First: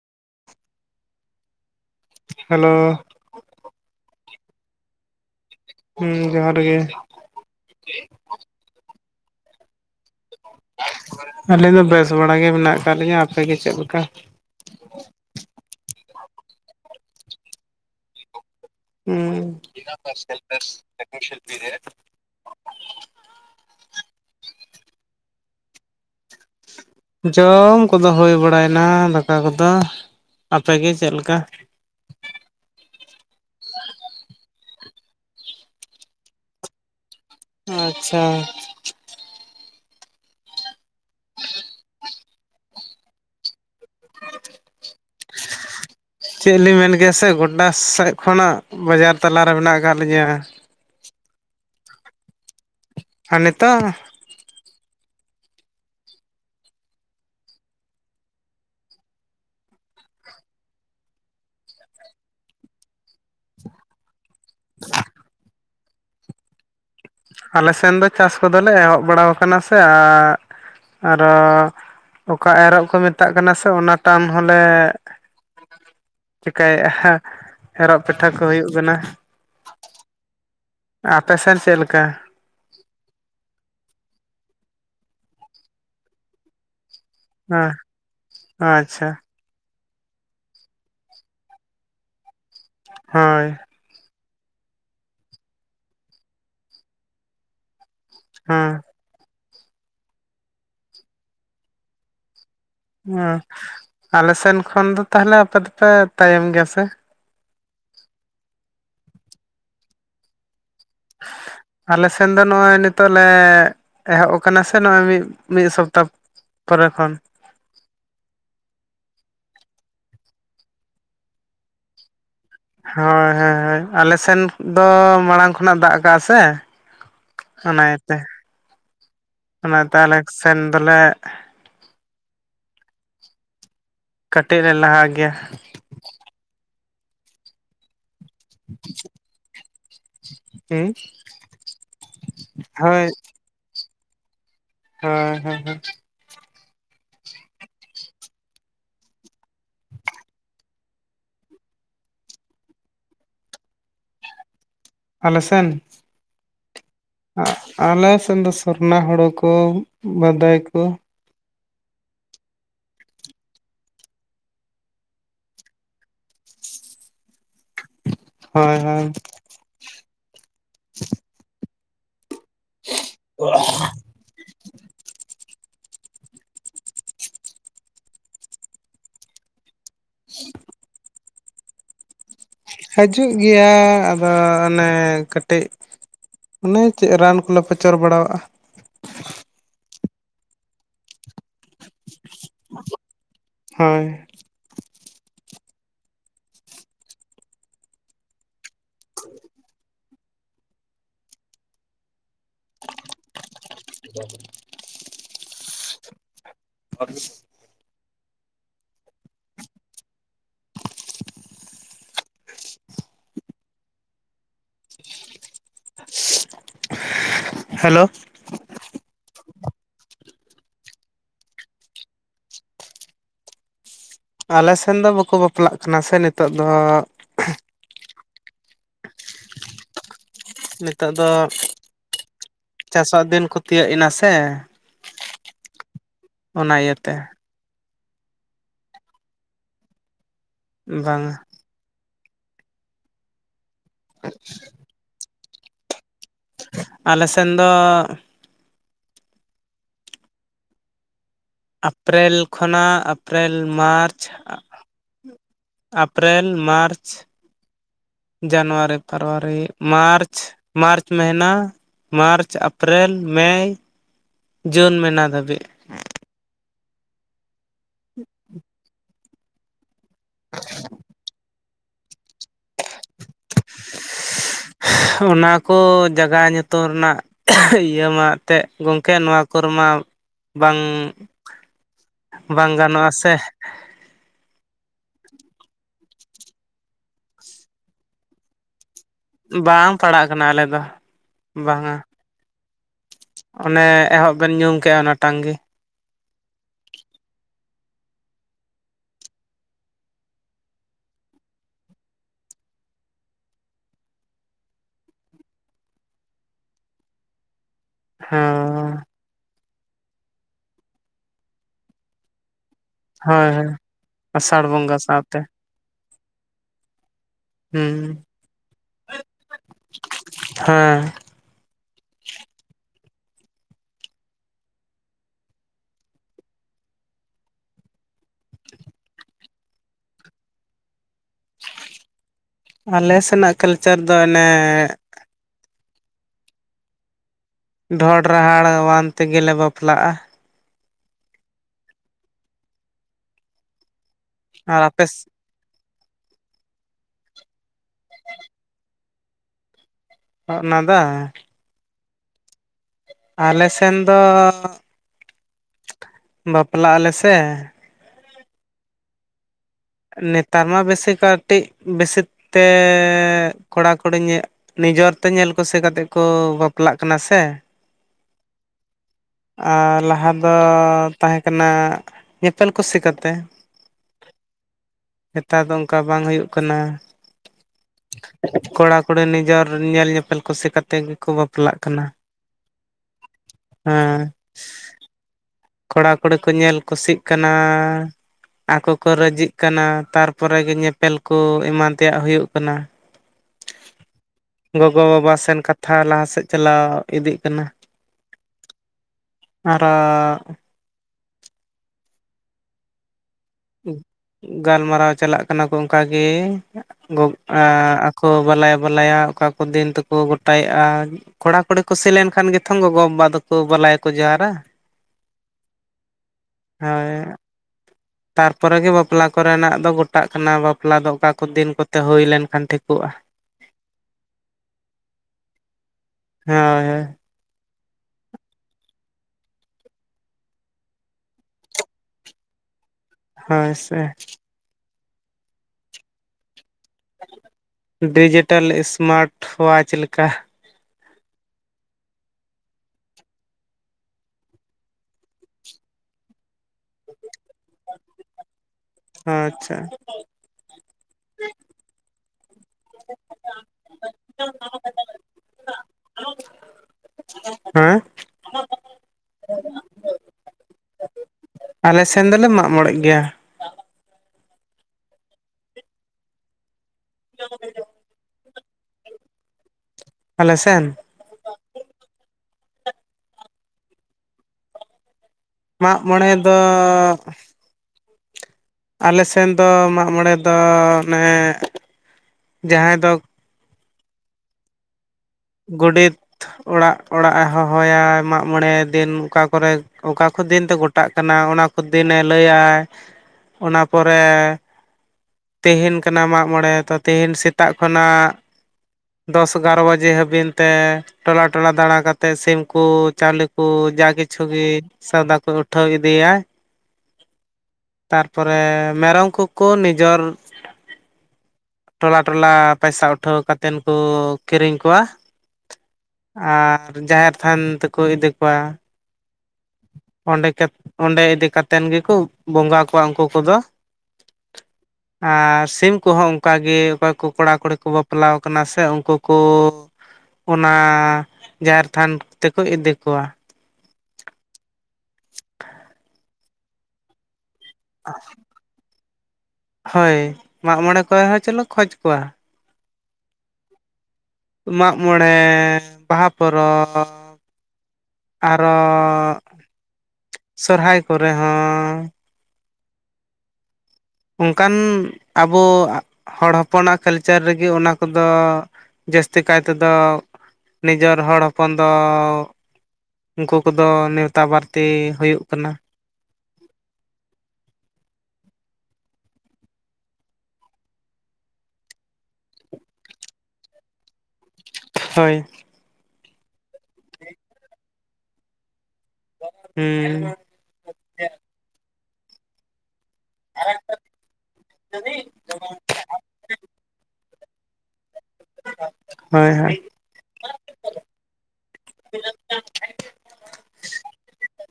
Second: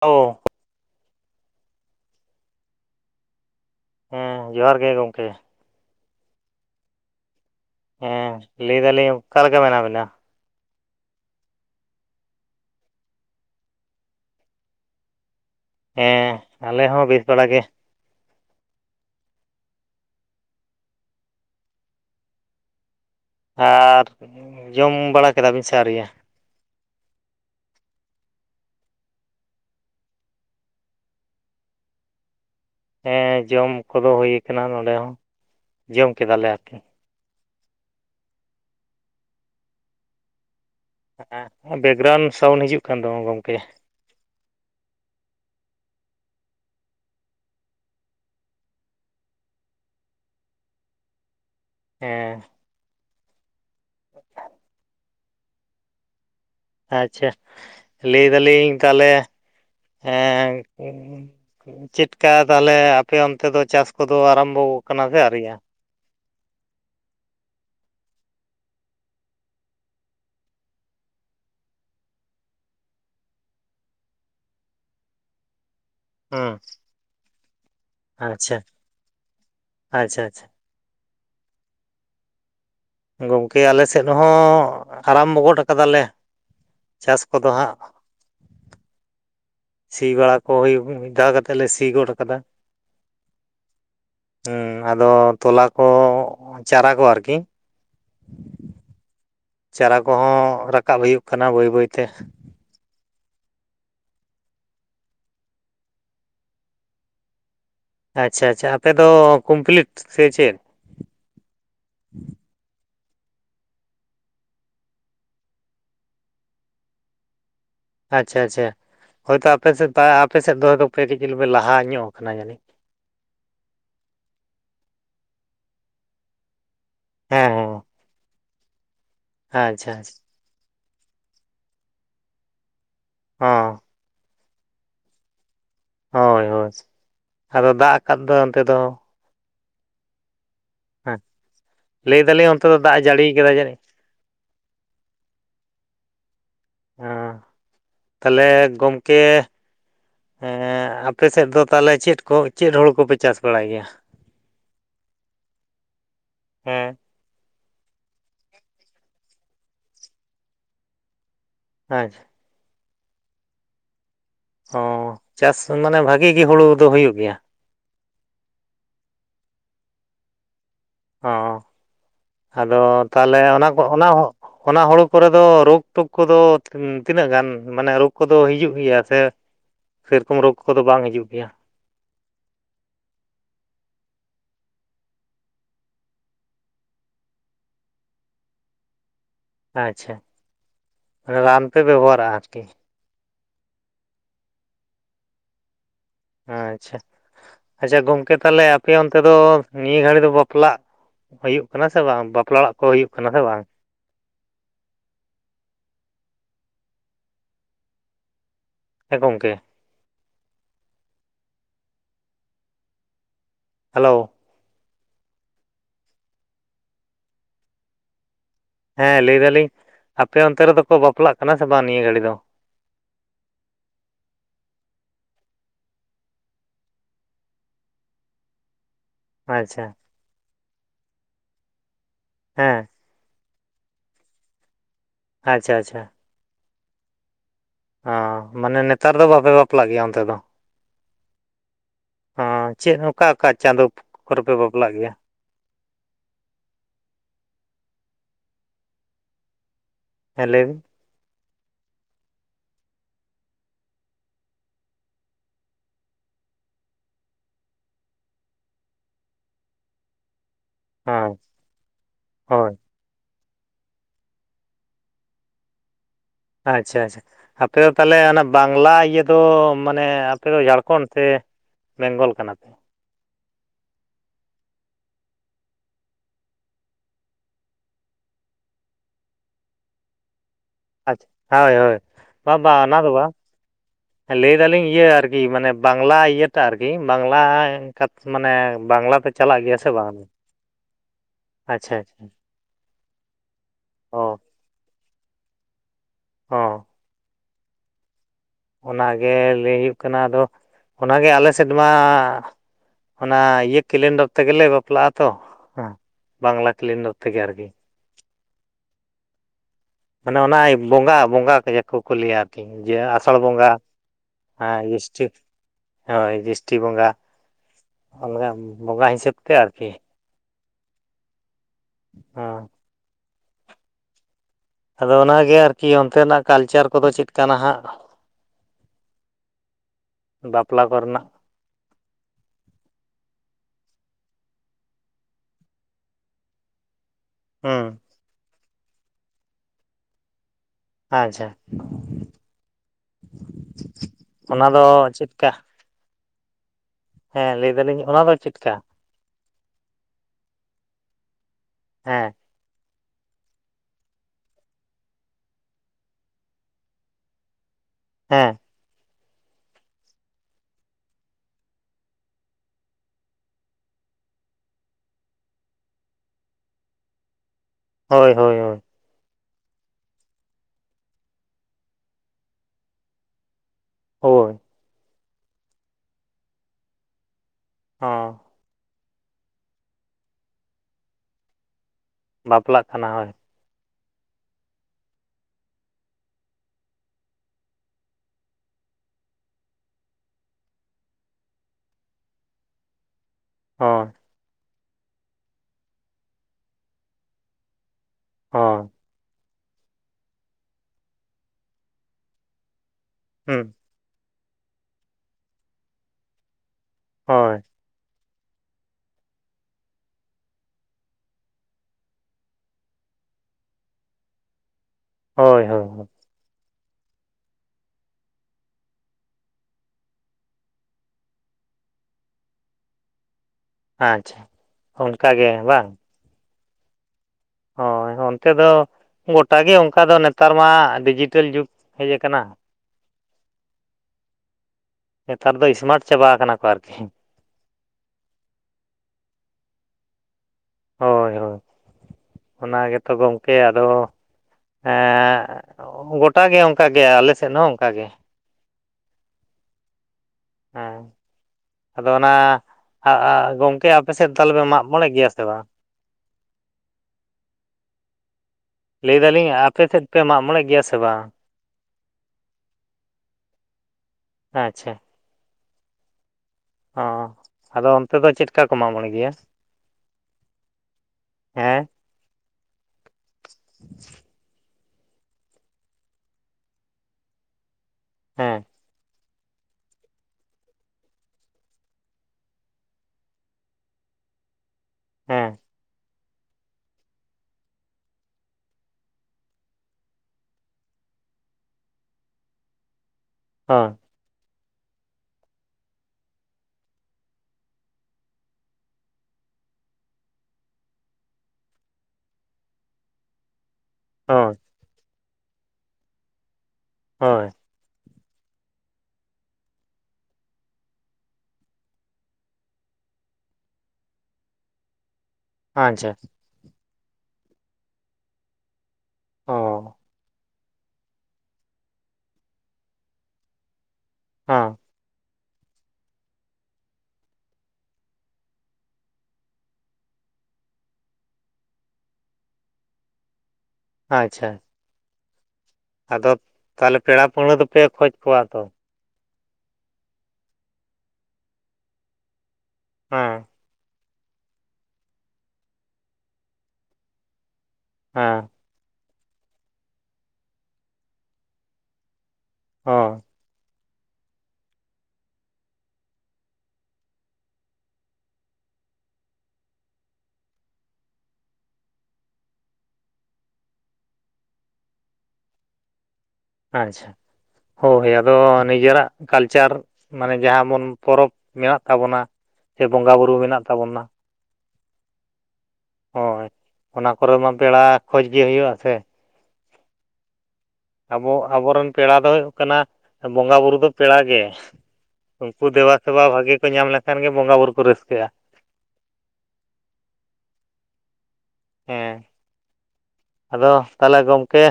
ᱳ, hello. ᱦᱮᱸ ᱡᱚᱦᱟᱨ ᱜᱮ ᱜᱚᱢᱠᱮ᱾ ᱦᱮᱸ ᱡᱚᱦᱟᱨ ᱜᱮ᱾ ᱦᱮᱸ ᱞᱟᱹᱭ ᱫᱟᱞᱤᱧ ᱚᱠᱟ ᱞᱮᱠᱟ ᱢᱮᱱᱟᱜ ᱵᱤᱱᱟ? ᱟᱹᱞᱤᱧ ᱫᱚ ᱵᱮᱥ ᱵᱟᱲᱟ ᱜᱮ ᱢᱮᱱᱟᱜ ᱟᱠᱟᱫ ᱞᱤᱧᱟᱹ ᱟᱯᱮ ᱜᱮ ᱪᱮᱫ ᱞᱮᱠᱟ? ᱦᱮᱸ ᱟᱞᱮ ᱦᱚᱸ ᱵᱮᱥ ᱵᱟᱲᱟ ᱜᱮ᱾ ᱦᱩᱹ ᱟᱨ ᱡᱚᱢ ᱵᱟᱲᱟ ᱠᱮᱫᱟᱵᱤᱱ ᱥᱮ ᱟᱣᱨᱤᱭᱟ? ᱡᱚᱢ ᱠᱚᱫᱚ ᱦᱩᱭ ᱵᱟᱲᱟᱭᱮᱱᱟ ᱫᱟᱠᱟ ᱠᱚᱫᱚ᱾ ᱟᱯᱮᱜᱮ ᱪᱮᱫ ᱞᱮᱠᱟ ᱞᱮᱠᱟ? ᱦᱮ ᱡᱚᱢ ᱠᱚᱫᱚ ᱦᱩᱭ ᱠᱟᱱᱟ ᱱᱚᱸᱰᱮ ᱦᱚᱸ, ᱡᱚᱢ ᱠᱮᱫᱟᱞᱮ ᱟᱨᱠᱤ᱾ ᱟᱪᱪᱷᱟ ᱦᱮᱸ ᱵᱮᱠᱜᱨᱟᱣᱩᱱᱰ ᱥᱟᱣᱩᱱᱰ ᱦᱤᱡᱩᱜ ᱠᱟᱱ ᱛᱟᱢᱟ ᱜᱚᱢᱠᱮ᱾ [inaudible] ᱪᱮᱫ ᱞᱤᱧ ᱢᱮᱱ ᱠᱮᱭᱟ ᱥᱮ ᱜᱚᱴᱟ ᱥᱮᱫ ᱠᱷᱚᱱᱟᱜ ᱵᱟᱡᱟᱨ ᱛᱟᱞᱟᱨᱮ ᱢᱮᱱᱟᱜ ᱟᱠᱟᱫ ᱞᱤᱧᱟᱹ᱾ ᱦᱮᱸ ᱟᱨ ᱱᱮᱛᱟᱨ ᱟᱪᱪᱷᱟ ᱞᱟᱹᱭ ᱫᱟᱞᱤᱧ ᱛᱟᱦᱚᱞᱮ ᱪᱮᱫᱠᱟ ᱛᱟᱦᱚᱞᱮ ᱟᱯᱮ ᱚᱱᱛᱮ ᱫᱚ ᱪᱟᱥ ᱠᱚᱫᱚ ᱟᱨᱚᱢᱵᱷᱚ ᱠᱟᱱᱟ ᱥᱮ ᱟᱣᱨᱤᱭᱟ? ᱟᱞᱮ ᱥᱮᱱ ᱫᱚ ᱪᱟᱥ ᱠᱚᱫᱚᱞᱮ ᱮᱦᱚᱵ ᱵᱟᱲᱟ ᱟᱠᱟᱱᱟ ᱥᱮ ᱟᱨ ᱟᱨᱚ ᱚᱠᱟ ᱮᱨᱚᱜ ᱠᱚ ᱢᱮᱛᱟᱜ ᱠᱟᱱᱟ ᱥᱮ ᱚᱱᱟ ᱴᱟᱱ ᱦᱚᱸᱞᱮ [inaudible] ᱪᱤᱠᱟᱭᱟ ᱮᱨᱚᱜ ᱯᱤᱴᱷᱟ ᱠᱚ ᱟᱪᱪᱷᱟ ᱦᱩᱭᱩᱜ ᱠᱟᱱᱟ᱾ ᱟᱪᱪᱷᱟ ᱟᱪᱪᱷᱟ ᱟᱯᱮᱥᱮᱱ ᱪᱮᱫ ᱞᱮᱠᱟ? ᱜᱚᱢᱠᱮ ᱟᱞᱮ ᱥᱮᱫ ᱦᱚᱸ ᱟᱨᱚᱢᱵᱷᱚ ᱜᱚᱫ ᱠᱟᱫᱟᱞᱮ ᱪᱟᱥ ᱠᱚᱫᱚ ᱦᱮᱸ ᱦᱟᱸᱜ᱾ ᱟᱪᱪᱷᱟ ᱥᱤ ᱵᱟᱲᱟ ᱠᱚ ᱦᱩᱭ ᱢᱤᱫ ᱫᱷᱟᱣ ᱠᱟᱛᱮᱫ ᱞᱮ ᱥᱤ ᱜᱚᱫ ᱠᱟᱫᱟ᱾ ᱦᱳᱭ ᱦᱮᱸ ᱟᱫᱚ ᱛᱚᱞᱟ ᱠᱚ, ᱪᱟᱨᱟ ᱠᱚ ᱟᱨᱠᱤ ᱦᱮᱸ ᱪᱟᱨᱟ ᱠᱚᱦᱚᱸ ᱨᱟᱠᱟᱵ ᱦᱩᱭᱩᱜ ᱠᱟᱱᱟ ᱵᱟᱹᱭ ᱵᱟᱹᱭᱛᱮ᱾ ᱟᱞᱮ ᱥᱮᱱ ᱠᱷᱚᱱ ᱫᱚ ᱛᱟᱦᱚᱞᱮ ᱟᱯᱮ ᱫᱚᱯᱮ ᱛᱟᱭᱚᱢ ᱜᱮᱭᱟ ᱥᱮ? ᱟᱪᱷᱟ ᱟᱪᱷᱟ ᱟᱯᱮᱫᱚ ᱠᱚᱢᱯᱞᱤᱴ ᱥᱮ ᱪᱮᱫ? ᱟᱞᱮ ᱥᱮᱱ ᱫᱚ ᱱᱚᱜᱼᱚᱭ ᱱᱤᱛᱚᱜ ᱞᱮ ᱮᱦᱚᱵ ᱟᱠᱟᱱᱟ ᱥᱮ ᱱᱚᱜᱼᱚᱭ ᱢᱤᱫ, ᱢᱤᱫ ᱥᱚᱯᱛᱟᱦ ᱯᱚᱨᱮ ᱠᱷᱚᱱ᱾ ᱟᱪᱪᱷᱟ ᱟᱪᱪᱷᱟ ᱦᱳᱭᱛᱚ ᱟᱯᱮᱥᱮᱫ, ᱟᱯᱮᱥᱮᱫ ᱫᱚ ᱯᱮ [unintelligible] ᱞᱟᱦᱟ ᱧᱚᱜ ᱟᱠᱟᱱᱟ ᱡᱟᱹᱱᱤᱡ᱾ ᱦᱳᱭ ᱦᱳᱭ ᱦᱳᱭ ᱟᱞᱮᱥᱱ ᱫᱚ ᱢᱟᱲᱟᱝ ᱠᱷᱚᱱᱟᱜ ᱫᱟᱜ ᱟᱠᱟᱜᱼᱟ ᱥᱮ ᱦᱮᱸ ᱦᱮᱸ ᱚᱱᱟᱛᱮ, ᱟᱪᱪᱷᱟ ᱚᱱᱟᱛᱮ ᱟᱞᱮ ᱟᱪᱪᱷᱟ ᱥᱮᱱ ᱫᱚᱞᱮ ᱦᱚᱸ ᱠᱟᱹᱴᱤᱡ ᱞᱮ ᱞᱟᱦᱟ ᱜᱮᱭᱟ᱾ ᱦᱳᱭ ᱦᱳᱭ ᱟᱫᱚ ᱫᱟᱜ ᱟᱠᱟᱫ ᱫᱚ ᱚᱱᱛᱮ ᱫᱚ ᱦᱮᱸ ᱞᱟᱹᱭ ᱫᱟᱞᱤᱧ ᱚᱱᱛᱮ ᱫᱚ ᱫᱟᱜ ᱡᱟᱹᱲᱤ ᱠᱮᱫᱟᱭ ᱡᱟᱹᱱᱤᱡ ᱦᱮᱸ ᱦᱮᱸ ᱦᱮᱸ ᱛᱟᱦᱚᱞᱮ ᱜᱚᱢᱠᱮ ᱟᱯᱮ ᱥᱮᱫ ᱫᱚ ᱛᱟᱦᱚᱞᱮ ᱪᱮᱫ ᱠᱚ ᱪᱮᱫ ᱦᱳᱲᱳ ᱠᱚᱯᱮ ᱪᱟᱥ ᱵᱟᱲᱟᱭ ᱜᱮᱭᱟ? [unintelligible] ᱟᱞᱮ ᱥᱮᱱ ᱦᱮᱸ, ᱟᱞᱮ ᱥᱮᱱ ᱫᱚ ᱥᱚᱨᱱᱟ ᱦᱚᱲᱩᱲᱩ ᱠᱚ ᱵᱟᱫᱟᱭ ᱠᱚ ᱟᱪᱷᱟ᱾ ᱚ ᱪᱟᱥ ᱢᱟᱱᱮ ᱵᱷᱟᱜᱤ ᱜᱮ ᱦᱩᱲᱩ ᱫᱚ ᱦᱩᱭᱩᱜ ᱜᱮᱭᱟ? ᱦᱳᱭ ᱦᱳᱭ᱾ ᱚ ᱟᱫᱚ ᱛᱟᱦᱚᱞᱮ ᱚᱱᱟ ᱠᱚ ᱚᱱᱟ ᱦᱚᱸ ᱚᱱᱟ ᱦᱩᱲᱩ ᱠᱚᱨᱮᱫᱚ ᱨᱳᱜᱽ ᱴᱳᱠ ᱠᱚᱫᱚ ᱛᱤᱱᱟᱹᱜ ᱜᱟᱱ ᱢᱟᱱᱮ ᱨᱳᱜᱽ ᱠᱚᱫᱚ ᱦᱤᱡᱩᱜ ᱜᱮᱭᱟ ᱥᱮ ᱥᱮᱨᱚᱠᱚᱢ ᱨᱳᱜᱽ ᱠᱚᱫᱚ ᱵᱟᱝ ᱦᱤᱡᱩᱜ ᱜᱮᱭᱟ? ᱦᱤᱡᱩᱜ ᱜᱮᱭᱟ ᱟᱫᱚ ᱚᱱᱮ ᱠᱟᱹᱴᱤᱡ ᱚᱱᱮ ᱪᱮᱫ ᱨᱟᱱ ᱠᱚᱞᱮ ᱯᱚᱪᱚᱨ ᱵᱟᱲᱟᱣᱟᱜ-ᱟ᱾ ᱟᱪᱷᱟ ᱨᱟᱱ ᱯᱮ ᱵᱮᱵᱚᱦᱟᱨᱟ ᱟᱨᱠᱤ, ᱦᱳᱭ᱾ ᱟᱪᱷᱟ, ᱟᱪᱷᱟ ᱜᱚᱝᱠᱮ ᱛᱟᱦᱚᱞᱮ ᱟᱯᱮ ᱚᱱᱛᱮ ᱫᱚ ᱱᱤᱭᱟᱹ ᱜᱷᱟᱹᱲᱤᱡ ᱫᱚ ᱵᱟᱯᱞᱟᱜ ᱦᱩᱭᱩᱜ ᱠᱟᱱᱟ ᱥᱮ ᱵᱟᱝ ᱵᱟᱯᱞᱟ ᱚᱲᱟᱜ ᱠᱚ ᱦᱩᱭᱩᱜ ᱠᱟᱱᱟ ᱥᱮ ᱵᱟᱝ? [unintelligible] [unintelligible] ᱦᱮᱸ ᱜᱚᱝᱠᱮ ᱦᱮᱞᱳ ᱾ ᱦᱮᱞᱳ, ᱦᱮᱸ ᱞᱟᱹᱭ ᱫᱟᱞᱤᱧ ᱟᱯᱮ ᱚᱱᱛᱮ ᱨᱮᱫᱚ ᱠᱚ ᱵᱟᱯᱞᱟᱜ ᱠᱟᱱᱟ ᱥᱮ ᱵᱟᱝ, ᱱᱤᱭᱟᱹ ᱜᱷᱟᱹᱲᱤ ᱫᱚ? ᱟᱞᱮ ᱥᱮᱱ ᱫᱚ ᱵᱟᱠᱚ ᱵᱟᱯᱞᱟᱜ ᱠᱟᱱᱟ ᱥᱮ ᱱᱤᱛᱚᱜ ᱫᱚ᱾ ᱟᱪᱷᱟ᱾ ᱱᱤᱛᱚᱜ ᱫᱚ ᱦᱮᱸ, ᱪᱟᱥᱚᱜ ᱫᱤᱱ ᱠᱚ ᱛᱤᱭᱟᱹᱜ ᱮᱱᱟ ᱥᱮ᱾ ᱟᱪᱷᱟ ᱟᱪᱷᱟ᱾ ᱚᱱᱟ ᱤᱭᱟᱹᱛᱮ ᱚ ᱢᱟᱱᱮ ᱱᱮᱛᱟᱨ ᱫᱚ ᱵᱟᱯᱮ ᱵᱟᱯᱞᱟᱜ ᱜᱮᱭᱟ ᱚᱱᱛᱮ ᱫᱚ? ᱵᱟᱝᱟ, ᱦᱚᱸ ᱪᱮᱜ ᱚᱠᱟ ᱚᱠᱟ ᱪᱟᱸᱫᱳ ᱠᱚᱨᱮ ᱯᱮ ᱵᱟᱯᱞᱟᱜ ᱜᱮᱭᱟ? ᱟᱞᱮ ᱥᱮᱱ ᱫᱚ ᱦᱮᱸ ᱞᱟᱹᱭ ᱵᱤᱱ ᱟᱯᱨᱮᱞ ᱠᱷᱚᱱᱟᱜ ᱟᱯᱨᱮᱞ ᱢᱟᱨᱪ ᱟᱯᱨᱮᱞ ᱢᱟᱨᱪ ᱡᱟᱱᱣᱟᱨᱤ ᱯᱷᱨᱣᱟᱨᱤ ᱢᱟᱨᱪ ᱢᱟᱨᱪ ᱦᱳᱭ ᱢᱮᱦᱱᱟ ᱢᱟᱨᱪ ᱟᱯᱨᱮ ᱦᱳᱭ ᱮᱯᱨᱮᱞ ᱢᱮᱭ ᱡᱩᱱ ᱢᱮᱦᱱᱟ ᱫᱷᱟᱹᱵᱤᱡ, ᱟᱪᱪᱷᱟ ᱟᱪᱪᱷᱟ ᱟᱯᱮ ᱫᱚ ᱛᱟᱞᱦᱮ ᱚᱱᱟ ᱵᱟᱝᱞᱟ ᱤᱭᱟᱹ ᱫᱚ ᱢᱟᱱᱮ ᱟᱯᱮ ᱫᱚ ᱡᱷᱟᱲᱠᱷᱚᱸᱰ ᱥᱮ ᱵᱮᱝᱜᱚᱞ ᱠᱟᱱᱟ ᱯᱮ? ᱚᱱᱟ ᱠᱚ ᱡᱟᱜᱟ ᱧᱩᱛᱩᱢ ᱨᱮᱱᱟᱜ ᱤᱭᱟᱹ ᱢᱟ ᱛᱮᱜ ᱜᱚᱝᱠᱮ ᱱᱚᱣᱟ ᱠᱚᱨᱮ ᱢᱟ ᱵᱟᱝ ᱟᱪᱪᱷᱟ ᱦᱳᱭ ᱦᱳᱭ ᱵᱟᱝ ᱚᱱᱟ ᱫᱚ ᱜᱟᱱᱚᱜ-ᱟ ᱵᱟᱝ ᱥᱮ, ᱞᱟᱹᱭ ᱫᱟᱞᱤᱧ ᱤᱭᱟᱹ ᱟᱨᱠᱤ ᱢᱟᱱᱮ ᱵᱟᱝᱞᱟ ᱤᱭᱟᱹᱛᱟᱜ ᱟᱨᱠᱤ ᱵᱟᱝᱞᱟ ᱠᱟᱛ ᱢᱟᱱᱮ ᱵᱟᱝᱞᱟᱛᱮ ᱵᱟᱝ ᱯᱟᱲᱟᱜ ᱠᱟᱱᱟ ᱟᱞᱮ ᱫᱚ ᱟᱪᱪᱷᱟ ᱵᱟᱝᱟ, ᱟᱪᱪᱷᱟ ᱚᱱᱮ ᱚ ᱮᱦᱚᱵ ᱵᱮᱱ ᱧᱩᱢ ᱠᱮᱜ-ᱟ ᱚᱱᱟ ᱴᱟᱸᱝ ᱜᱤ᱾ ᱦᱚᱸ᱾ ᱚᱱᱟ ᱜᱮ ᱞᱟᱹᱭ ᱦᱩᱭᱩᱜ ᱠᱟᱱᱟ ᱟᱫᱚ ᱚᱱᱟ ᱜᱮ ᱟᱞᱮ ᱥᱮᱫ ᱢᱟ᱾ ᱚᱱᱟ ᱤᱭᱟᱹ ᱠᱮᱞᱮᱱᱰᱟᱨ ᱛᱮᱜᱮᱞᱮ ᱵᱟᱯᱞᱟᱜ-ᱟ ᱛᱚ ᱦᱮᱸ ᱵᱟᱝᱞᱟ ᱠᱮᱞᱮᱱᱰᱟᱨ ᱛᱮᱜᱮ ᱟᱨᱠᱤ᱾ ᱦᱮᱸ᱾ ᱢᱟᱱᱮ ᱚᱱᱟ ᱵᱚᱸᱜᱟ ᱵᱚᱸᱜᱟ ᱥᱮ [unintelligible] ᱾ ᱴᱷᱤᱠ ᱜᱮᱭᱟ ᱟᱥᱟᱲ ᱦᱳᱭ ᱵᱚᱸᱜᱟ ᱦᱳᱭ ᱟᱥᱟᱲ ᱦᱮᱸ ᱵᱚᱸᱜᱟ ᱡᱤᱥᱴᱤᱠ ᱥᱟᱶᱛᱮ ᱦᱳᱭ ᱡᱤᱥᱴᱤ ᱵᱚᱸᱜᱟ ᱦᱩᱸ ᱚᱱᱠᱟ ᱵᱚᱸᱜᱟ ᱦᱤᱥᱟᱹᱵᱽ ᱛᱮ ᱟᱨᱠᱤ᱾ ᱦᱮᱸ᱾ ᱦᱩᱸ᱾ ᱟᱫᱚ ᱚᱱᱟ ᱜᱮ ᱟᱨᱠᱤ ᱚᱱᱛᱮ ᱱᱟᱜ ᱠᱟᱞᱪᱟᱨ ᱠᱚᱫᱚ ᱪᱮᱫ ᱠᱟ ᱱᱟ ᱦᱟᱸᱜ᱾ ᱵᱟᱯᱞᱟ ᱠᱚᱨᱮᱱᱟᱜ᱾ ᱟᱞᱮ ᱥᱮᱱᱟᱜ ᱠᱟᱞᱪᱟᱨ ᱫᱚ ᱮᱱᱮ᱾ ᱦᱩᱸ᱾ [unintelligible] ᱛᱮ ᱜᱮᱞᱮ ᱵᱟᱯᱞᱟᱜ-ᱟ᱾ ᱟᱪᱷᱟ ᱚᱱᱟ ᱟᱨ ᱫᱚ ᱟᱯᱮ ᱪᱮᱫ ᱠᱟ᱾ ᱦᱮᱸ ᱞᱟᱹᱭ ᱫᱟᱞᱤᱧ ᱚᱱᱟ ᱫᱚ ᱪᱮᱫ ᱠᱟ᱾ ᱚᱜ-ᱚᱱᱟ ᱫᱚ᱾ ᱦᱮᱸ᱾ ᱟᱞᱮ ᱥᱮᱱ ᱫᱚ ᱵᱟᱯᱞᱟᱜ ᱟᱞᱮ ᱥᱮ᱾ ᱦᱮᱸ᱾ ᱱᱮᱛᱟᱨ ᱢᱟ ᱵᱮᱥᱤ ᱠᱟᱣᱴᱤᱜ ᱵᱮᱥᱤ ᱛᱮᱻ ᱠᱚᱲᱟ ᱠᱩᱲᱤ ᱧᱮ ᱱᱤᱡᱚᱨ ᱛᱮ ᱧᱮᱞ ᱠᱩᱥᱤ ᱠᱟᱛᱮᱜ ᱠᱩ ᱵᱟᱯᱞᱟᱜ ᱠᱟᱱᱟ ᱥᱮ᱾ ᱦᱳᱭ ᱦᱳᱭ ᱦᱳᱭ᱾ ᱟᱻ ᱞᱟᱦᱟ ᱫᱚ ᱛᱟᱸᱦᱮ ᱠᱟᱱᱟ ᱧᱮᱯᱮᱞ ᱠᱩᱥᱤ ᱠᱟᱛᱮ᱾ ᱦᱳᱭ᱾ ᱱᱮᱛᱟᱨ ᱫᱚ ᱚᱝᱠᱟ ᱵᱟᱝ ᱦᱩᱭᱩᱜ ᱠᱟᱱᱟ᱾ ᱦᱚᱸ ᱠᱚᱲᱟ ᱠᱩᱲᱤ ᱱᱤᱡᱚᱨ ᱧᱮᱞ ᱧᱮᱯᱮᱞ ᱠᱩᱥᱤ ᱠᱟᱛᱮ ᱜᱮᱠᱩ ᱵᱟᱯᱞᱟᱜ ᱠᱟᱱᱟ᱾ ᱵᱟᱯᱞᱟᱜ ᱠᱟᱱᱟ ᱦᱳᱭ᱾ ᱦᱮᱸ ᱠᱚᱲᱟ ᱠᱩᱲᱤ ᱠᱩ ᱧᱮᱞ ᱠᱩᱥᱤᱜ ᱠᱟᱱᱟ᱾ ᱟᱠᱚ ᱠᱚ ᱨᱟᱹᱡᱤᱜ ᱠᱟᱱᱟ ᱛᱟᱨ ᱯᱚᱨᱮ ᱜᱮ ᱧᱮᱯᱮᱞ ᱠᱩ ᱮᱢᱟᱱ ᱛᱮᱭᱟᱜ ᱦᱩᱭᱩᱜ ᱠᱟᱱᱟ᱾ ᱦᱚᱭ᱾ ᱜᱚᱜᱚ ᱵᱟᱵᱟ ᱥᱮᱱ ᱠᱟᱛᱷᱟ ᱞᱟᱦᱟ ᱥᱮᱜ ᱪᱟᱞᱟᱣ ᱤᱫᱤᱜ ᱠᱟᱱᱟ᱾ ᱦᱚᱸ᱾ ᱟᱨᱚ᱾ ᱦᱩᱸ᱾ ᱜᱟᱞᱢᱟᱨᱟᱣ ᱪᱟᱞᱟᱜ ᱠᱟᱱᱟ ᱠᱩ ᱚᱱᱠᱟᱜᱤ ᱜᱚ ᱦᱳᱭ ᱟ ᱟ ᱠᱚ ᱵᱟᱞᱟᱭ ᱵᱟᱞᱟᱭᱟ ᱚᱠᱟ ᱠᱚ ᱫᱤᱱ ᱛᱮᱠᱩ ᱜᱚᱴᱟᱭᱮᱜ-ᱟ᱾ ᱠᱚᱲᱟ ᱠᱩᱲᱤ ᱠᱩᱥᱤ ᱞᱮᱱᱠᱷᱟᱱ ᱜᱮ ᱛᱷᱚᱝ ᱜᱚᱜᱚ ᱵᱟᱵᱟ ᱫᱚᱠᱩ ᱵᱟᱞᱟᱭᱟ ᱠᱩ ᱡᱚᱦᱟᱨᱟ ᱾ ᱦᱳᱭ ᱦᱳᱭ ᱦᱳᱭ᱾ ᱦᱳᱭ᱾ ᱛᱟᱨ ᱯᱚᱨᱮ ᱜᱮ ᱵᱟᱯᱞᱟ ᱠᱚᱨᱮᱱᱟᱜ ᱫᱚ ᱜᱚᱴᱟᱜ ᱠᱟᱱᱟ ᱵᱟᱯᱞᱟ ᱫᱚ ᱚᱠᱟ ᱠᱚ ᱫᱤᱱ ᱠᱚᱛᱮ ᱦᱩᱭ ᱞᱮᱱᱠᱷᱟᱱ ᱴᱷᱤᱠᱩᱜ-ᱟ᱾ ᱟᱪᱷᱟ ᱚᱱᱠᱟᱜᱮ ᱵᱟᱝ᱾ ᱦᱳᱭ ᱦᱳᱭ᱾ ᱦᱳᱭ ᱚᱱᱛᱮ ᱫᱚ ᱜᱚᱴᱟ ᱜᱮ ᱚᱱᱠᱟ ᱫᱚ ᱱᱮᱛᱟᱨ ᱢᱟ ᱰᱤᱡᱤᱴᱮᱞ ᱡᱩᱜᱽ ᱦᱮᱡ ᱠᱟᱱᱟ᱾ ᱦᱳᱭ ᱥᱮ ᱾ ᱱᱮᱛᱟᱨ ᱫᱚ ᱥᱢᱟᱨᱴ ᱪᱟᱵᱟ ᱟᱠᱟᱱᱟ ᱠᱚ ᱟᱨᱠᱤ ᱾ ᱰᱤᱡᱤᱴᱟᱞ ᱥᱢᱟᱨᱴ ᱳᱣᱟᱪ ᱞᱮᱠᱟ ᱾ ᱦᱳᱭ ᱦᱳᱭ ᱚᱱᱟ ᱜᱮᱛᱚ ᱜᱚᱝᱠᱮ ᱟᱫᱚ ᱮᱸᱜ ᱜᱚᱴᱟ ᱜᱮ ᱚᱝᱠᱟ ᱜᱮ ᱟᱞᱮ ᱥᱮᱫ ᱦᱚᱸ ᱚᱝᱠᱟ ᱜᱮ᱾ ᱟᱪᱪᱷᱟ᱾ ᱦᱮᱸ ᱟᱫᱚ ᱚᱱᱟ ᱟ ᱟ ᱜᱚᱝᱠᱮ ᱟᱯᱮ ᱥᱮᱫ ᱛᱟᱞᱮ ᱯᱮ ᱢᱟᱜ-ᱢᱚᱬᱮ ᱜᱮᱭᱟ ᱥᱮ ᱵᱟᱝ? [unintelligible] ᱦᱮᱸ [unintelligible] ᱞᱟᱹᱭ ᱫᱟᱞᱤᱧ ᱟᱯᱮ ᱥᱮᱫ ᱯᱮ ᱢᱟᱜ-ᱢᱚᱬᱮ ᱜᱮᱭᱟ ᱥᱮ ᱵᱟᱝ? ᱟᱞᱮ ᱥᱮᱱ ᱫᱚᱞᱮ ᱢᱟᱜ-ᱢᱚᱬᱮᱜ ᱜᱮᱭᱟ ᱾ ᱟᱪᱪᱷᱟ ᱾ ᱚ ᱟᱫᱚ ᱚᱱᱛᱮ ᱫᱚ ᱪᱮᱴ ᱠᱟ ᱠᱚ ᱢᱟᱜ-ᱢᱚᱬᱮᱜ ᱜᱮᱭᱟ? ᱟᱞᱮ ᱥᱮᱱ? ᱦᱮᱸ [inaudible] ᱢᱟᱜ-ᱢᱚᱬᱮ ᱫᱚᱻ ᱦᱮᱸ ᱟᱞᱮ ᱥᱮᱱ ᱫᱚ ᱢᱟᱜ-ᱢᱚᱬᱮ ᱫᱚ ᱚᱱᱮ ᱡᱟᱸᱦᱟᱭ ᱫᱚ ᱦᱩᱸ ᱜᱳᱰᱮᱛ ᱚᱲᱟᱜ ᱚᱲᱟᱜ ᱮ ᱦᱚᱦᱚᱭᱟᱭ ᱢᱟᱜ-ᱢᱚᱬᱮ ᱫᱤᱱ ᱚᱠᱟ ᱠᱚᱨᱮ ᱚᱠᱟ ᱠᱚ ᱫᱤᱱᱛᱮ ᱜᱚᱴᱟᱜ ᱠᱟᱱᱟ ᱚᱱᱟ ᱠᱚ ᱫᱤᱱ ᱮ ᱞᱟᱹᱭᱟ᱾ ᱚᱱᱟ ᱦᱳᱭ ᱯᱚᱨᱮ ᱛᱮᱦᱮᱹᱱ ᱠᱟᱱᱟ ᱢᱟᱜ-ᱢᱚᱬᱮ ᱛᱚ ᱛᱮᱦᱮᱧ ᱥᱮᱛᱟᱜ ᱠᱷᱚᱱᱟᱜ ᱫᱚᱥ ᱜᱟᱨᱚ ᱵᱟᱡᱮ ᱦᱟᱵᱤᱱ ᱛᱮ ᱴᱚᱞᱟ ᱴᱚᱞᱟ ᱫᱟᱬᱟ ᱠᱟᱛᱮ ᱥᱤᱢ ᱠᱩ ᱪᱟᱣᱞᱮ ᱠᱩ ᱡᱟᱣ ᱠᱤᱪᱷᱩ ᱦᱳᱭ ᱜᱤ ᱥᱟᱣᱫᱟ ᱠᱚ ᱩᱴᱷᱟᱹᱣ ᱤᱫᱤᱭᱟᱭ᱾ ᱦᱚᱭ ᱛᱟᱨᱯᱚᱨᱮ ᱢᱮᱨᱚᱢ ᱠᱩᱠᱚ ᱱᱤᱡᱚᱨ ᱴᱚᱞᱟ ᱴᱚᱞᱟ ᱯᱟᱭᱥᱟ ᱩᱴᱷᱟᱹᱣ ᱠᱟᱛᱮᱱ ᱠᱩ ᱠᱤᱨᱤᱧ ᱠᱚᱣᱟ᱾ ᱟᱱᱪᱷᱟ ᱾ ᱟᱨ ᱡᱟᱸᱦᱮᱨ ᱛᱷᱟᱱ ᱛᱮᱠᱚ ᱤᱫᱤ ᱠᱚᱣᱟ ᱾ ᱚᱸ ᱚᱸᱰᱮ ᱠᱮᱛ ᱚᱸᱰᱮ ᱤᱫᱤ ᱠᱟᱛᱮᱱ ᱜᱮᱠᱩ ᱵᱚᱸᱜᱟ ᱠᱚᱣᱟ ᱩᱱᱠᱩ ᱠᱚᱫᱚ ᱾ ᱦᱚᱸ ᱟᱨ ᱥᱤᱢ ᱠᱚᱦᱚᱸ ᱚᱱᱠᱟ ᱜᱮ ᱚᱠᱚᱭ ᱠᱚ ᱠᱚᱲᱟ ᱠᱩᱲᱤ ᱠᱚ ᱵᱟᱯᱞᱟᱣ ᱠᱟᱱᱟ ᱥᱮ ᱩᱱᱠᱩ ᱠᱚᱻ ᱚᱱᱟ ᱡᱟᱸᱦᱮᱨ ᱛᱷᱟᱱ ᱛᱮᱠᱚ ᱤᱫᱤ ᱠᱚᱣᱟ ᱾ ᱟᱪᱷᱟ ᱾ ᱟᱫᱚ ᱛᱟᱞᱦᱮ ᱯᱮᱲᱟ ᱯᱟᱹᱲᱦᱟᱹ ᱫᱚᱯᱮ ᱠᱷᱚᱸᱡ ᱠᱚᱣᱟ ᱛᱚ? ᱦᱳᱭ ᱢᱟᱜ-ᱢᱚᱬᱮ ᱠᱚᱭ ᱦᱚᱪᱚᱞᱮ ᱠᱷᱡᱽ ᱠᱚᱣᱟ ᱾ [unintelligible] ᱢᱟᱜ-ᱢᱚᱬᱮᱸ ᱵᱟᱦᱟ ᱯᱚᱨᱚᱵᱽ ᱦᱮᱸ ᱟᱨᱚ ᱥᱚᱨᱦᱟᱭ ᱠᱚᱨᱮᱦᱚᱸ᱾ ᱚ ᱚᱱᱠᱟᱱ ᱟᱵᱚ ᱟᱜ ᱦᱚᱲ ᱦᱚᱯᱚᱱᱟᱜ ᱠᱟᱹᱞᱪᱟᱨ ᱨᱮᱜᱤ ᱚᱱᱟ ᱠᱚᱫᱚ ᱡᱟᱹᱥᱛᱤ ᱠᱟᱭ ᱛᱮᱫᱚ ᱱᱤᱡᱚᱨ ᱦᱚᱲ ᱦᱚᱯᱚᱱ ᱫᱚᱻ ᱩᱱᱠᱩ ᱠᱚᱫᱚ ᱱᱮᱣᱛᱟ ᱵᱟᱨᱛᱤ ᱦᱩᱭᱩᱜ ᱠᱟᱱᱟ᱾ ᱟᱪᱪᱷᱟ ᱦᱳᱭ ᱟᱫᱚ ᱱᱤᱡᱮᱨᱟᱜ ᱠᱟᱞᱪᱟᱨ ᱢᱟᱱᱮ ᱡᱟᱦᱟᱸ ᱵᱚᱱ ᱯᱚᱨᱚᱵᱽ ᱢᱮᱱᱟᱜ ᱛᱟᱵᱚᱱᱟ ᱥᱮ ᱵᱚᱸᱜᱟ ᱵᱩᱨᱩ ᱢᱮᱱᱟᱜ ᱛᱟᱵᱚᱱᱟ ᱦᱳᱭ᱾ ᱦᱳᱭ ᱚᱱᱟ ᱠᱚᱨᱮ ᱢᱟ ᱯᱮᱲᱟ ᱠᱷᱚᱡᱽ ᱜᱮ ᱦᱩᱭᱩᱜᱼᱟ ᱥᱮ᱾ ᱦᱩᱸ᱾ ᱟᱵᱚ ᱟᱵᱚᱨᱮᱱ ᱯᱮᱲᱟ ᱫᱚ ᱦᱩᱭᱩᱜ ᱠᱟᱱᱟ ᱵᱚᱸᱜᱟ ᱵᱩᱨᱩ ᱫᱚ ᱯᱮᱲᱟ ᱜᱮ, ᱩᱝᱠᱩ ᱫᱮᱵᱟᱥᱮᱵᱟ ᱵᱷᱟᱜᱤ ᱠᱚ ᱧᱟᱢ ᱞᱮᱠᱷᱟᱱ ᱜᱮ ᱵᱚᱸᱜᱟ ᱵᱩᱨᱩ ᱠᱚ ᱨᱟᱹᱥᱠᱟᱹᱜᱼᱟ᱾ ᱦᱳᱭ ᱦᱳᱭ᱾ ᱦᱮᱸ ᱟᱫᱚ ᱛᱟᱦᱚᱞᱮ ᱜᱚᱢᱠᱮ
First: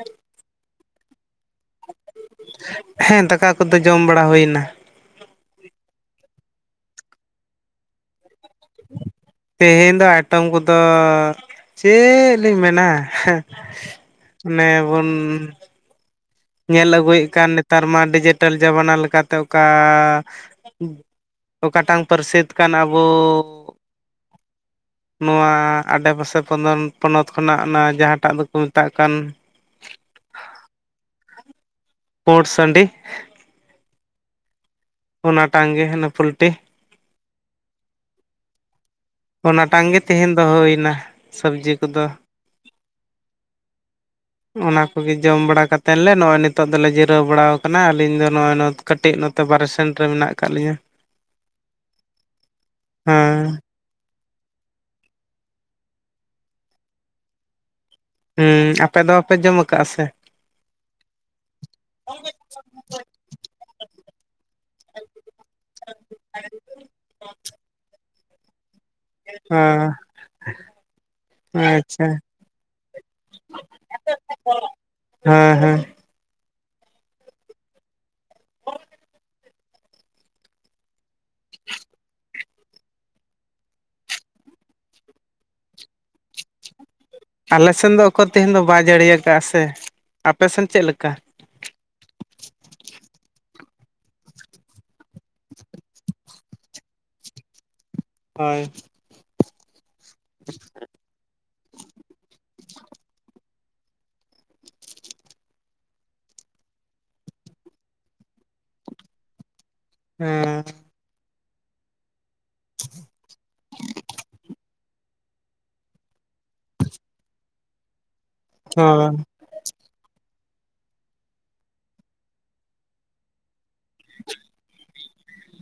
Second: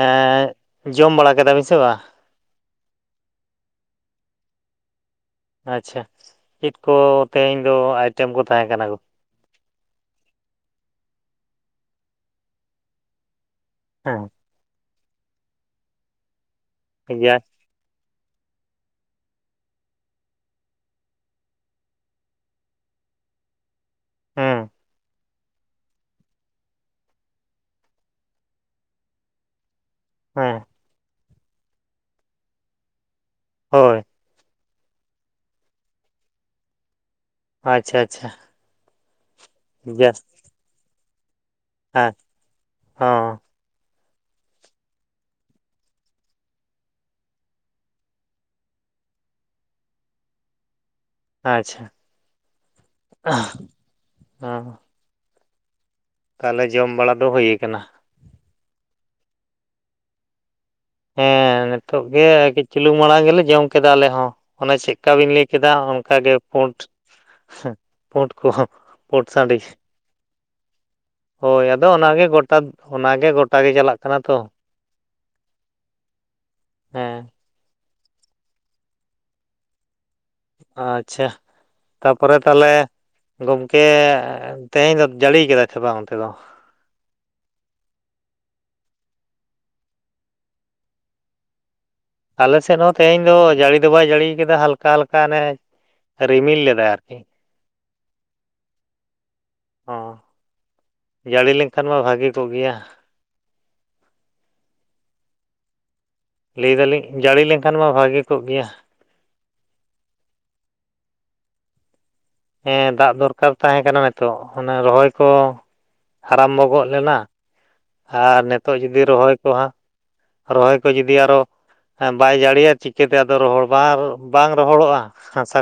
ᱮᱸᱜ ᱡᱚᱢ ᱵᱟᱲᱟ ᱠᱮᱫᱟ ᱵᱤᱱ ᱥᱮ ᱵᱟᱝ? ᱦᱮᱸ ᱫᱟᱠᱟ ᱠᱚᱫᱚ ᱡᱚᱢ ᱵᱟᱲᱟ ᱦᱩᱭᱱᱟ᱾ ᱟᱪᱪᱷᱟ ᱪᱮᱫ ᱠᱚ ᱛᱮᱦᱮᱧ ᱫᱚ ᱟᱭᱴᱮᱢ ᱠᱚ ᱛᱟᱦᱮᱸ ᱠᱟᱱᱟ? ᱛᱮᱦᱮᱧ ᱫᱚ ᱟᱭᱴᱮᱚᱢ ᱠᱚᱫᱚ ᱪᱮᱫ ᱞᱤᱧ ᱢᱮᱱᱟ ᱦᱮᱸ᱾ ᱚᱱᱮ ᱵᱚᱱ ᱧᱮᱞ ᱟᱹᱜᱩᱭᱮᱫ ᱡᱟ ᱠᱟᱱ ᱱᱮᱛᱟᱨ ᱢᱟ ᱰᱤᱡᱤᱴᱟᱞ ᱡᱟᱢᱟᱱᱟ ᱞᱮᱠᱟᱛᱮ ᱚᱠᱟ ᱚᱠᱟᱴᱟᱝ ᱯᱟᱹᱨᱥᱤᱥᱛ ᱠᱟᱱ ᱟᱵᱚ ᱦᱩᱸ᱾ ᱱᱚᱣᱟ ᱟᱰᱮᱯᱟᱥᱮ ᱯᱚᱱᱚᱛ ᱠᱷᱚᱱᱟᱜ ᱚᱱᱟ ᱡᱟᱦᱟᱸᱴᱟᱜ ᱫᱚᱠᱚ ᱢᱮᱛᱟᱜ ᱠᱟᱱ ᱦᱮᱸ᱾ ᱯᱳᱴ ᱥᱟᱺᱰᱤ ᱦᱳᱭ᱾ ᱚᱱᱟ ᱴᱟᱝ ᱜᱮ ᱦᱟᱸᱱᱮ ᱯᱳᱩᱞᱴᱤ ᱟᱪᱪᱷᱟ ᱟᱪᱪᱷᱟ᱾ ᱚᱱᱟᱴᱟᱝ ᱜᱮ ᱡᱟᱥ ᱛᱮᱦᱮᱧ ᱫᱚ ᱦᱳᱭᱱᱟ ᱥᱚᱵᱡᱤ ᱠᱚᱫᱚ᱾ ᱦᱮᱸ [unintelligible] ᱚᱱᱟ ᱠᱚᱜᱮ ᱡᱚᱢ ᱵᱟᱲᱟ ᱠᱟᱛᱮᱱ ᱞᱮ ᱱᱚᱸᱜᱼᱚᱭ ᱱᱤᱛᱚᱜᱜ ᱫᱚᱞᱮ ᱡᱤᱨᱟᱹᱣ ᱵᱟᱲᱟ ᱟᱠᱟᱱᱟ ᱟᱞᱤᱧ ᱫᱚ ᱱᱚᱸᱜᱼᱚᱭ ᱱᱚ ᱠᱟᱹᱴᱤᱡ ᱱᱚᱛᱮ ᱵᱟᱨᱮ ᱥᱮᱱ ᱨᱮ ᱢᱮᱱᱟᱜ ᱠᱟᱫ ᱞᱤᱧᱟᱹ᱾ ᱟᱪᱪᱷᱟ ᱦᱮᱸ [inaudible] ᱛᱟᱦᱚᱞᱮ ᱡᱚᱢ ᱵᱟᱲᱟ ᱫᱚ ᱦᱩᱭ ᱟᱠᱟᱱᱟ? ᱦᱩᱸ ᱟᱯᱮ ᱫᱚ ᱵᱟᱯᱮ ᱡᱚᱢ ᱠᱟᱜᱼᱟ ᱥᱮ? ᱦᱮᱸ ᱱᱤᱛᱳᱜ ᱜᱮ ᱠᱟᱹᱡ ᱪᱩᱞᱩᱜ ᱢᱟᱲᱟᱝ ᱜᱮᱞᱮ ᱡᱚᱢ ᱠᱮᱫᱟ ᱟᱞᱮ ᱦᱚᱸ᱾ ᱚᱱᱮ ᱪᱮᱫᱠᱟ ᱵᱤᱱ ᱞᱟᱹᱭ ᱠᱮᱫᱟ ᱚᱱᱠᱟᱜᱮ ᱯᱳᱸᱴ, ᱯᱳᱸᱴ ᱠᱚᱦᱚ᱾ ᱯᱳᱸᱴ ᱥᱺᱰᱤ᱾ ᱦᱮᱸ ᱦᱳᱭ ᱟᱫᱚ ᱟᱪᱪᱷᱟ ᱚᱱᱟᱜᱮ ᱜᱚᱴᱟ ᱚᱱᱟᱜᱮ ᱜᱚᱴᱟ ᱜᱮ ᱪᱟᱞᱟᱜ ᱠᱟᱱᱟ ᱛᱚ᱾ ᱦᱮᱸ ᱦᱮᱸ᱾ ᱦᱮᱸ᱾ ᱟᱪᱪᱷᱟ ᱛᱟ ᱯᱚᱨᱮ ᱛᱟᱦᱚᱞᱮ ᱜᱚᱝᱠᱮ ᱛᱮᱦᱮᱧ ᱫᱚ ᱡᱟᱹᱲᱤ ᱠᱟᱫᱟ ᱥᱮ ᱵᱟᱝ ᱚᱱᱛᱮ ᱫᱚ? ᱟᱞᱮᱥᱱ ᱫᱚ ᱚᱠᱚᱨ ᱛᱮᱦᱮᱸᱧ ᱫᱚ ᱵᱟᱭ ᱡᱟᱹᱲᱤᱭᱟ ᱠᱟᱫᱼᱟ ᱥᱮ, ᱟᱯᱮᱥᱮᱱ ᱪᱮᱫ ᱞᱮᱠᱟ? ᱟᱞᱮ ᱥᱮᱫ ᱦᱚᱸ ᱛᱮᱦᱮᱧ ᱫᱚ ᱡᱟᱹᱲᱤ ᱫᱚ ᱵᱟᱭ ᱡᱟᱹᱲᱤ ᱠᱟᱫᱟ ᱦᱟᱞᱠᱟ ᱦᱟᱞᱠᱟ ᱚᱱᱮ ᱨᱤᱢᱤᱞ ᱞᱮᱫᱟᱭ ᱟᱨᱠᱤ᱾ ᱦᱳᱭ᱾ ᱦᱚ ᱡᱟᱹᱲᱤ ᱞᱮᱱᱠᱷᱟᱱ ᱢᱟ ᱵᱷᱟᱹᱜᱤ ᱠᱚᱜ ᱜᱮᱭᱟ᱾ ᱞᱟᱹᱭ ᱫᱟᱞᱤᱧ ᱡᱟᱹᱲᱤ ᱞᱮᱱᱠᱷᱟᱱ ᱢᱟ ᱵᱷᱟᱜᱤ ᱠᱚᱜ ᱜᱮᱭᱟ᱾ ᱦᱮᱸ, ᱦᱮᱸ ᱫᱟᱜ ᱫᱚᱨᱠᱟᱨ ᱛᱟᱦᱮᱸ ᱠᱟᱱᱟ ᱱᱤᱛᱚᱜ, ᱚᱱᱟ ᱨᱚᱦᱚᱭ ᱠᱚ ᱟᱨᱟᱢᱵᱚ ᱜᱚ ᱞᱮᱱᱟ, ᱟᱨ ᱱᱤᱛᱚᱜ ᱡᱩᱫᱤ ᱦᱳᱭ ᱨᱚᱦᱚᱭ ᱦᱟᱸ ᱨᱚᱦᱚᱭ ᱠᱚ ᱡᱩᱫᱤ ᱟᱨᱚ ᱵᱟᱭ ᱡᱟᱹᱲᱤᱭᱟ, ᱪᱤ ᱪᱤᱠᱟᱹᱛᱮ ᱟᱫᱚ ᱨᱚᱦᱚᱲ ᱵᱟᱝ ᱵᱟᱝ ᱨᱚᱦᱚᱲᱚᱜᱼᱟ ᱦᱟᱥᱟ